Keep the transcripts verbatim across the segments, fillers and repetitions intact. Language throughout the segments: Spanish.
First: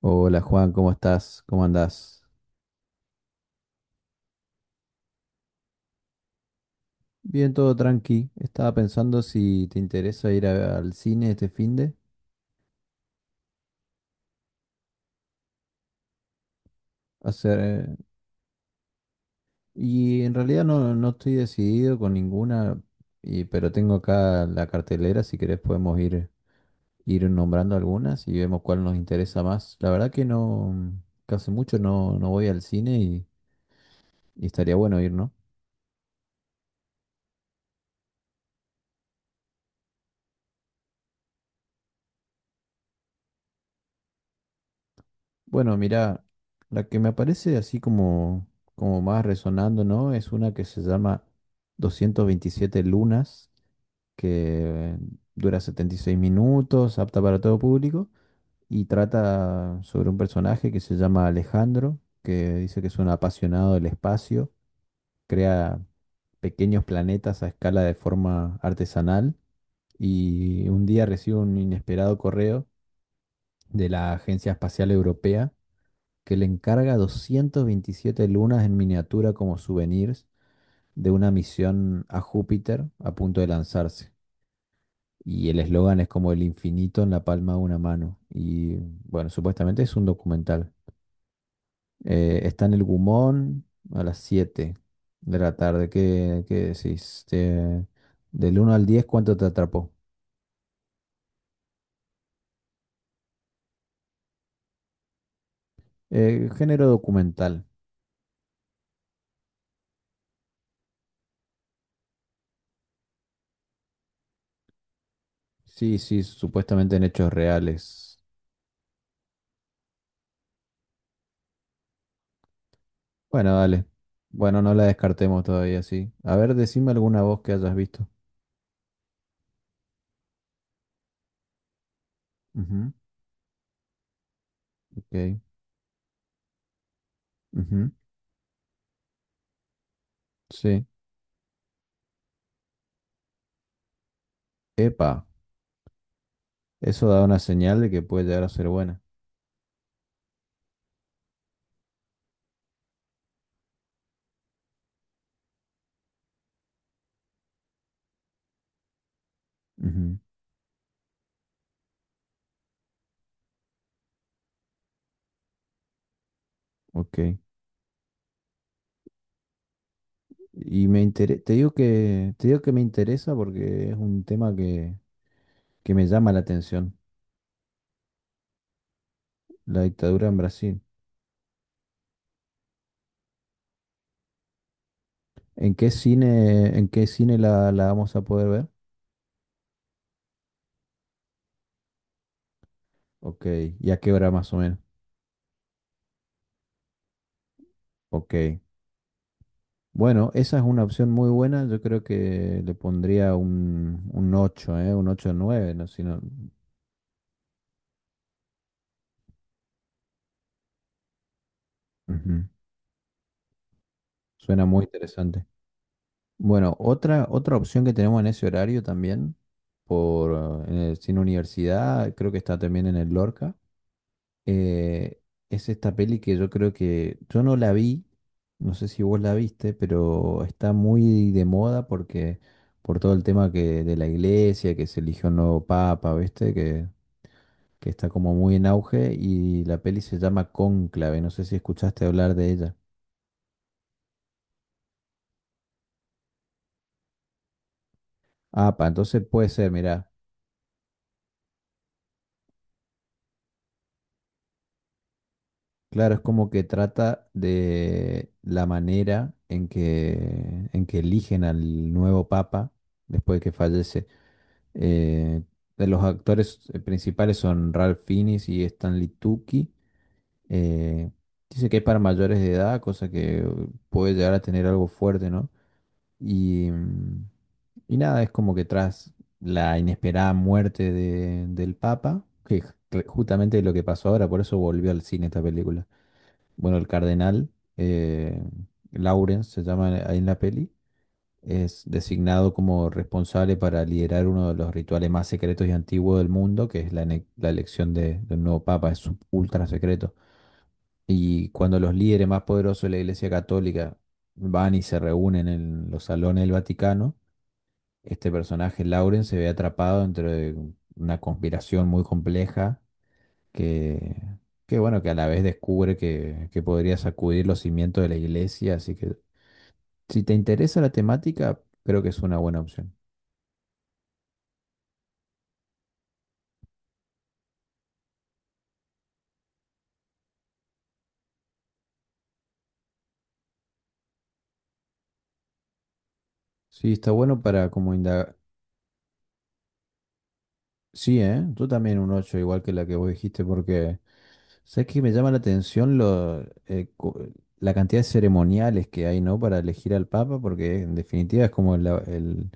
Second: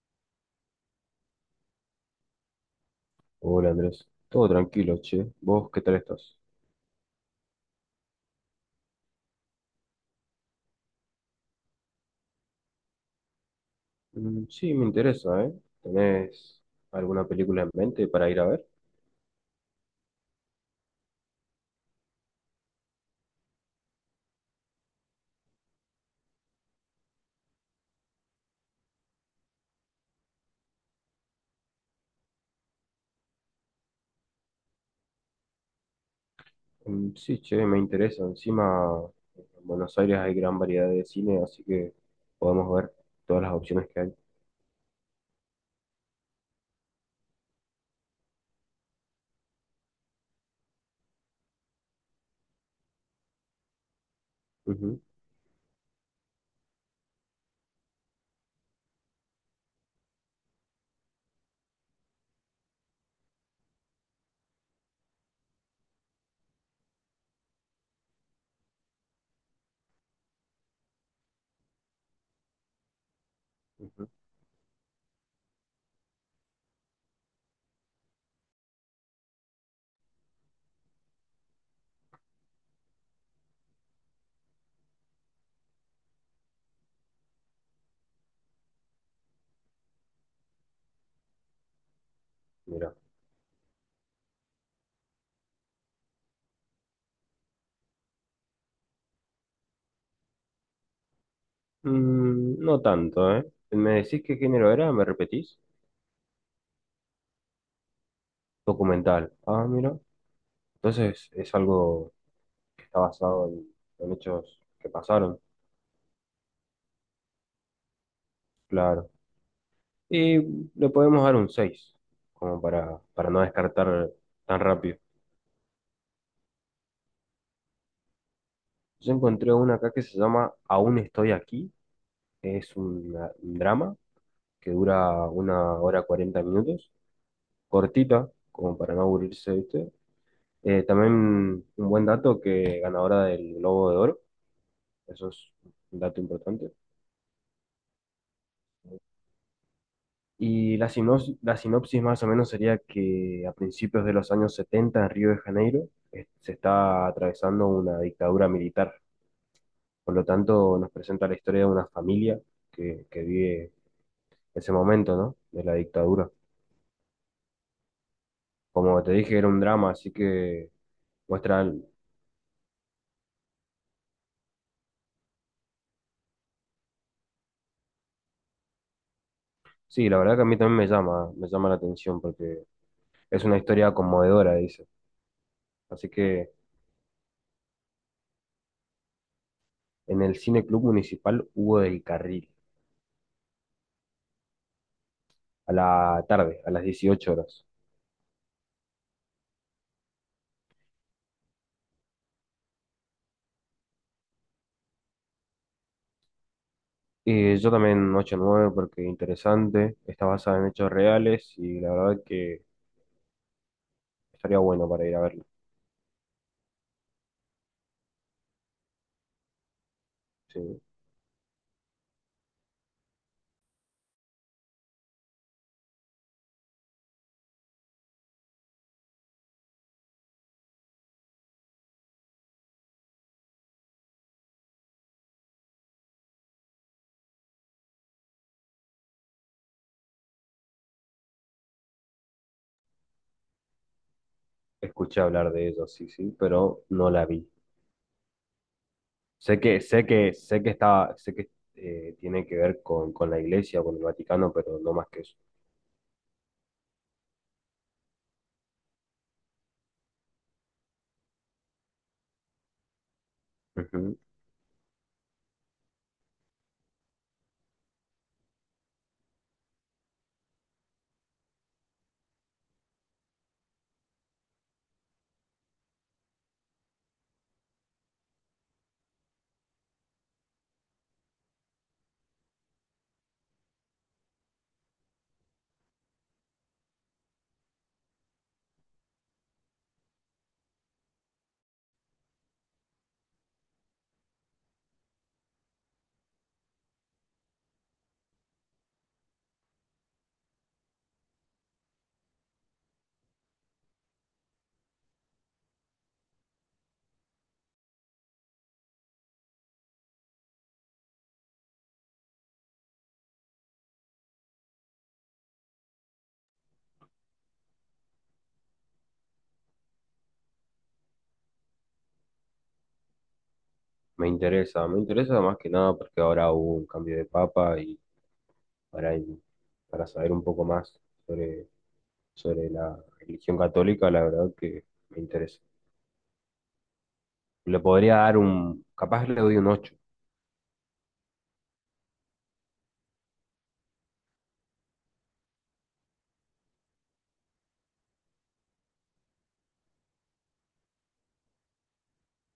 Hola Juan, ¿cómo estás? ¿Cómo andás? Hola Andrés, todo tranquilo, che. ¿Vos qué tal estás? Bien, todo tranqui. Estaba pensando si te interesa ir a- al cine este finde. Mm, sí, me interesa, ¿eh? ¿Tenés alguna Hacer, película en eh, mente para ir a ver? y en realidad no, no estoy decidido con ninguna, y- pero tengo acá la cartelera, si querés podemos ir, ir nombrando algunas y vemos cuál nos interesa más. La verdad que no, que hace mucho no, no voy al cine y, y estaría bueno ir, ¿no? Mm, sí, che, me interesa. Encima, en Buenos Aires hay gran variedad de cine, así que podemos ver todas las opciones que hay. Bueno, mira, la que me aparece así como, como más resonando, ¿no? Es una que se llama doscientas veintisiete lunas, que Ujú, dura setenta y seis minutos, apta para todo público, y trata sobre un personaje que se llama Alejandro, que dice que es un apasionado del espacio, crea pequeños planetas a escala de forma artesanal, y un día recibe un inesperado correo de ujú. la Agencia Espacial Europea que le encarga doscientas veintisiete lunas en miniatura como souvenirs de una misión a Júpiter a punto de lanzarse. Y el eslogan es como el infinito en la palma de una mano. Y bueno, supuestamente es un documental. Eh, está en el Mira. Gumón a las siete de la tarde. ¿Qué, qué decís? Te- del uno al diez, ¿cuánto te atrapó? Mm, no tanto, ¿eh? ¿Me decís qué género era? ¿Me repetís? Eh, género documental. Documental. Ah, mira. Entonces es algo que está basado en, en hechos que pasaron. Sí, sí, supuestamente en hechos reales. Claro. Y le podemos dar un seis como para, para no Bueno, dale. descartar tan Bueno, no la rápido. descartemos todavía, sí. A ver, decime alguna voz que hayas visto. Yo encontré una acá que se llama Aún estoy aquí. Es Ujú, una- un drama que dura ok. una hora cuarenta minutos, Ujú, cortita, como para no aburrirse, ¿viste? Eh, sí. también un buen dato que ganadora del Globo de Oro, Epa, eso es un dato importante. eso da una señal de que puede llegar a ser buena. Y la sinopsis, la sinopsis más o menos sería que a principios de los años setenta en Río de Janeiro eh, se está atravesando una dictadura militar. Por Ujú, lo tanto, nos presenta la historia de una familia que, que vive ese momento, ¿no? De la dictadura. ok. Como te dije, era un drama, así que Y me intere- te muestra... digo el- que, te digo que me interesa porque es un tema que, que me llama la atención, la Sí, la dictadura en verdad que a mí también Brasil. me llama, me llama la atención porque es una historia conmovedora, dice. ¿En qué Así que cine, en qué cine la, la vamos a poder ver? en el Cine Club Municipal Hugo del Carril, Ok, ¿y a qué hora más o menos? a la tarde, a las dieciocho horas. Ok. Bueno, esa es una opción muy buena. Yo creo que le pondría un, un ocho, ¿eh? Un ocho nueve, ¿no? Si no- Y yo también ocho nueve porque interesante, está basada en hechos reales y la verdad Ujú. que estaría Suena muy bueno para ir a verlo. interesante. Bueno, otra, otra opción que tenemos en ese horario también, por, eh, en Sí. el Cine Universidad, creo que está también en el Lorca, eh, es esta peli que yo creo que yo no la vi, no sé si vos la viste, pero está muy de moda porque por todo el tema que, de la iglesia, que se eligió un nuevo papa, ¿viste? Que que está como muy en auge y la peli se llama Cónclave, no sé si escuchaste hablar de ella. Escuché hablar de ellos, sí, sí, pero no la vi. Ah, pa, entonces puede Sé ser, que, sé mirá. que, sé que está, sé que eh, tiene que ver con, con la iglesia, o con el Vaticano, pero no más que eso. Claro, es como que trata de la manera en que, en que eligen al nuevo papa después de que fallece. Ujú. Eh, de los actores eh, principales son Ralph Fiennes y Stanley Tucci. Eh, Dice que es para mayores de edad, cosa que eh, puede llegar a tener algo fuerte, ¿no? Y mm, Y nada, es como que tras la inesperada muerte de- del Papa, que es re- justamente lo que pasó ahora, por eso volvió al cine esta película. Bueno, el cardenal, eh, Lawrence se llama, eh, ahí en la peli, es designado como responsable para liderar uno de los rituales más secretos y antiguos del mundo, que es la, ene- la elección de, de un nuevo Papa, es un ultra secreto. Y cuando los líderes más poderosos de la Iglesia Católica van y se reúnen en los salones del Vaticano, este personaje, Lauren, se ve atrapado dentro de una conspiración muy compleja que, que bueno, que a la vez descubre que, que podría sacudir los cimientos de la iglesia. Así que si te interesa la temática, creo que es una buena opción. Me interesa, me interesa más que nada porque ahora hubo un cambio de papa y para, para saber un poco más sobre, sobre la religión católica, la verdad que me interesa. Sí, está bueno para Le como podría indagar. dar un, capaz le doy un ocho. Sí, ¿eh? Tú también un ocho igual que la que vos dijiste, porque sabes que me llama la atención lo, eh, cu- la cantidad de ceremoniales que hay, ¿no? Para elegir al Papa, porque en definitiva es como el,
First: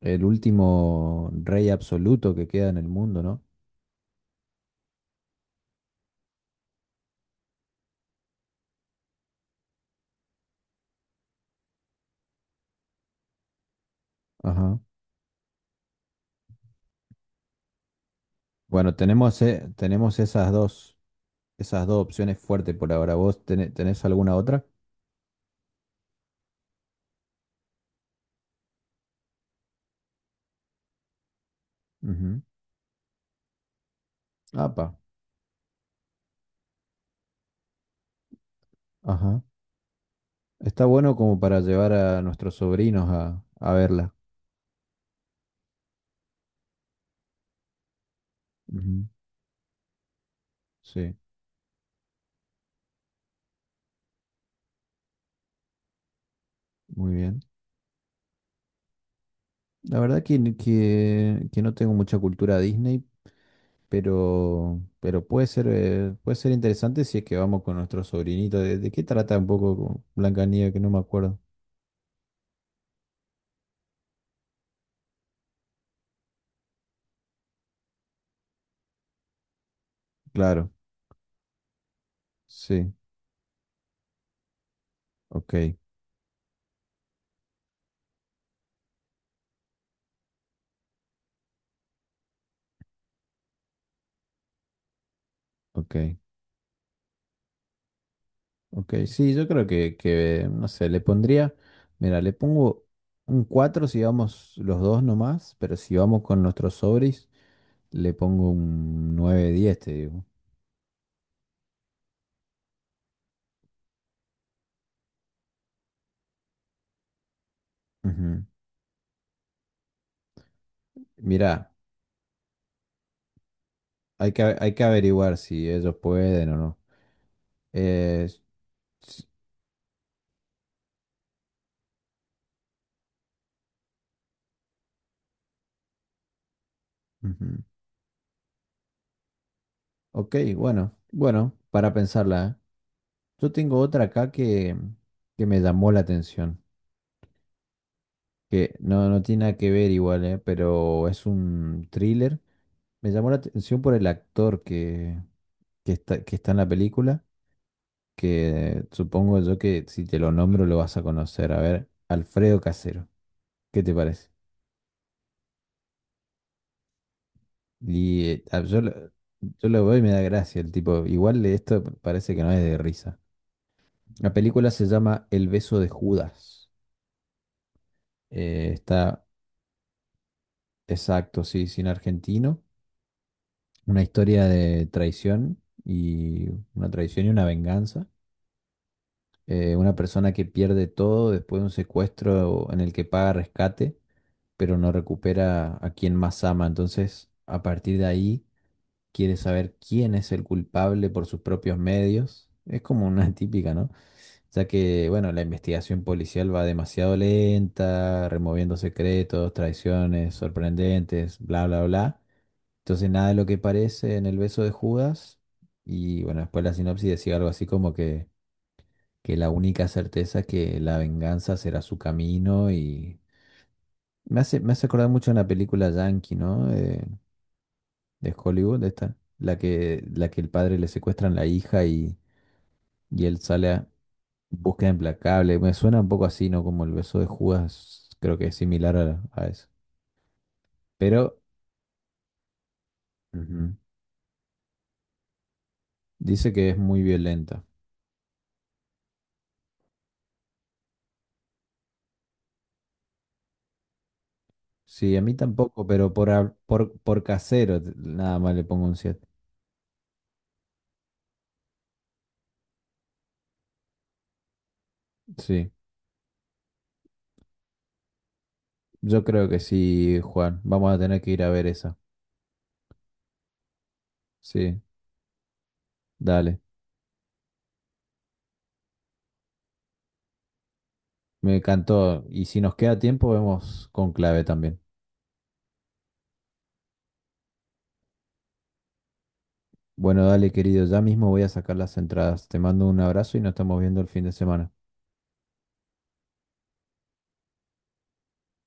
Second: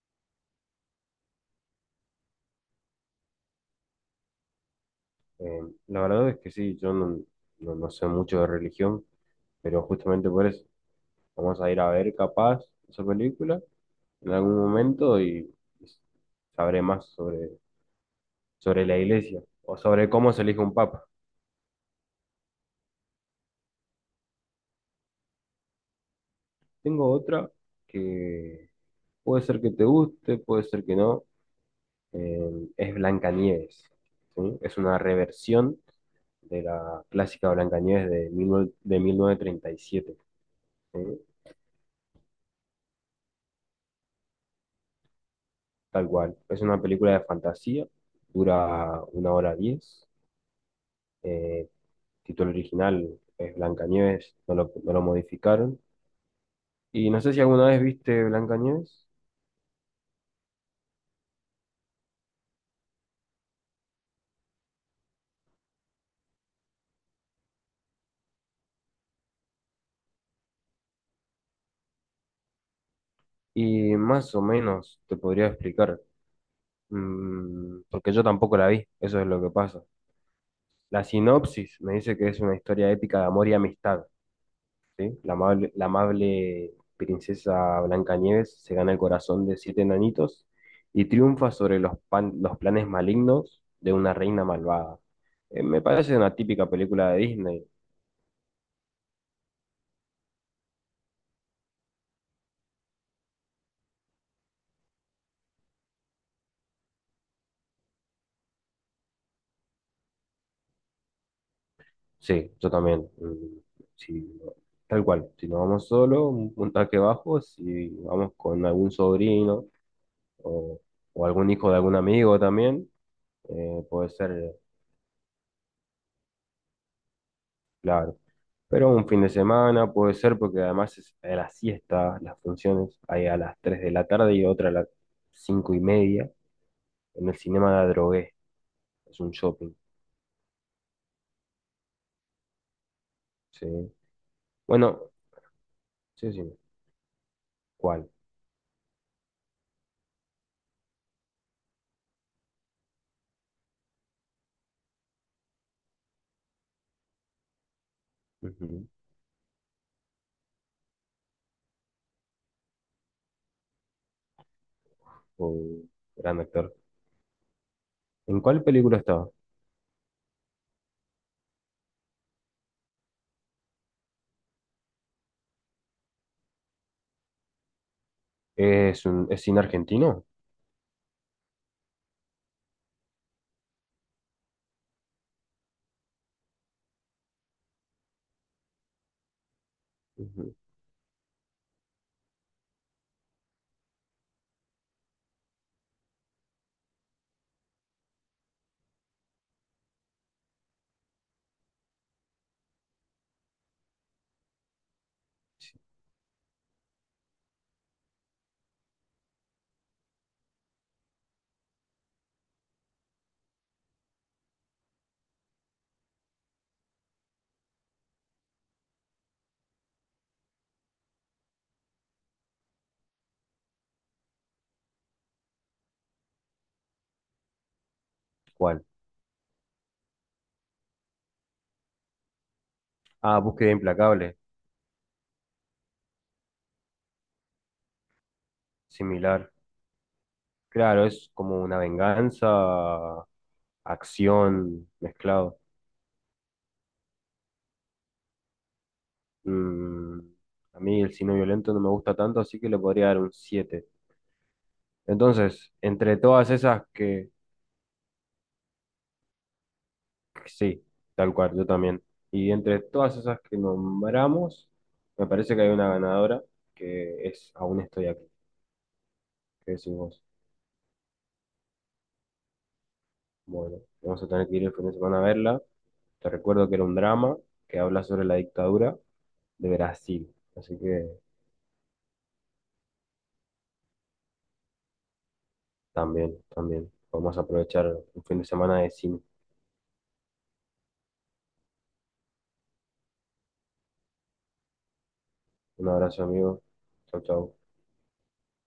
El último rey absoluto que queda en el mundo, ¿no? Eh, la verdad es que sí, yo no, no, no sé mucho de religión, pero justamente por eso. Vamos a ir a ver capaz esa película en algún Ajá. momento y sabré más sobre, sobre Bueno, la iglesia tenemos, eh, o sobre tenemos cómo se esas elige un dos, papa. esas dos opciones fuertes por ahora. ¿Vos tené- tenés alguna otra? Tengo otra que puede ser que te guste, puede ser que no. Ujú. Eh, es Blancanieves, ¿sí? Es Apa. una reversión de la clásica Blancanieves de, diecinueve de Ajá. mil novecientos treinta y siete, Está ¿sí? bueno como para llevar a nuestros sobrinos a, a verla. Tal cual. Es una película de fantasía, dura Ujú. una hora diez. Sí, Eh, título original es Blancanieves, no lo, no lo modificaron. Y muy no sé si bien. alguna vez viste Blancanieves La verdad que, n- que, que no tengo mucha cultura Disney, pero, pero puede ser, eh, puede ser interesante si es que vamos con nuestro sobrinito. ¿De, de qué trata un poco Blancanieves? Que no me acuerdo. y más o menos te podría explicar, mm, porque yo tampoco la vi, eso es lo que pasa. Claro. La sinopsis me dice que es una historia Sí, épica de amor y amistad, ¿sí? La amable, ok, la amable princesa Blancanieves se gana el corazón de siete enanitos y triunfa sobre los, pan- los planes malignos de una reina malvada. Eh, me ok, parece una típica película de Disney. ok. Sí, yo creo que, que, no sé, le pondría, mira, le pongo un cuatro si vamos los dos nomás, pero si vamos con nuestros sobris, le pongo un nueve diez, te digo. Sí, yo también. Mm, sí, no, tal cual. Si no vamos solo, un puntaje bajo. Si vamos Ujú. con algún sobrino o, o algún hijo Mira, de algún amigo también, eh, puede hay que, ser, hay que averiguar si ellos pueden o no. claro. Eh, Pero un fin s- de semana puede ser porque además es a la siesta, las funciones hay a las tres de la tarde y otra a las cinco y media en el Ujú. Cinema de la Drogué. Es un shopping. Ok, bueno, bueno, para pensarla, ¿eh? Yo tengo Sí. otra acá que, Bueno, que me llamó la sí, sí. atención, ¿Cuál? que no, no tiene nada que ver igual, ¿eh? Pero es un thriller. Me llamó la atención por el actor que, que está, que está en la película, que Ujú. supongo yo que si te lo nombro lo vas a conocer. A ver, Alfredo Casero, ¿qué te parece? Oh, gran actor. Y ¿En eh, a- cuál yo, película lo- está? yo lo veo y me da gracia el tipo. Igual esto parece que no es de risa. La película se llama El beso de Judas. Eh, Es está un es cine argentino. Exacto, sí, cine argentino. Una historia de traición y una traición y una venganza. Eh, una persona que Ujú. pierde todo después de un secuestro en el que paga rescate, pero no recupera a quien más ama. Entonces, a partir de ahí, quiere saber quién es el culpable por sus propios medios. Es como una típica, ¿no? Ya que, bueno, la investigación policial va demasiado lenta, removiendo secretos, traiciones sorprendentes, bla, bla, bla. Entonces nada de lo que parece en el beso de Judas. Y bueno, después la sinopsis decía algo así como que, que la única certeza es que la venganza será su camino y me hace, me hace acordar mucho a una película yankee, ¿no? De, de Hollywood, ¿Cuál? esta, la que, la que el padre le secuestran la hija y, y él Ah, sale Búsqueda a Implacable, búsqueda implacable. Me suena un poco así, ¿no? Como el beso de Judas, creo que es similar a, a similar. eso. Claro, es Pero como una venganza, ujú, acción, mezclado. dice que es muy violenta. Mm, a mí el cine violento no me gusta tanto, así que le podría dar un siete. Sí, a mí Entonces, tampoco, pero entre por, todas a- esas por, por que, casero t- nada más le pongo un siete. que sí, tal cual, yo también. Y entre todas esas que, nombramos, me parece que hay Sí, una ganadora que es Aún estoy aquí. yo creo que ¿Qué decís sí, vos? Juan. Vamos a tener que ir a ver esa. Bueno, vamos a tener que ir el Sí, fin de semana a verla. Te dale. recuerdo que era un drama que habla sobre la dictadura de Brasil. Así que Me encantó. Y si nos queda tiempo, vemos con clave también. también, también. Vamos a aprovechar un fin de semana de cine. Bueno, dale, querido. Ya mismo voy a sacar las entradas. Te mando un abrazo y nos estamos viendo el fin de semana. Un abrazo, amigo. Chau, chau.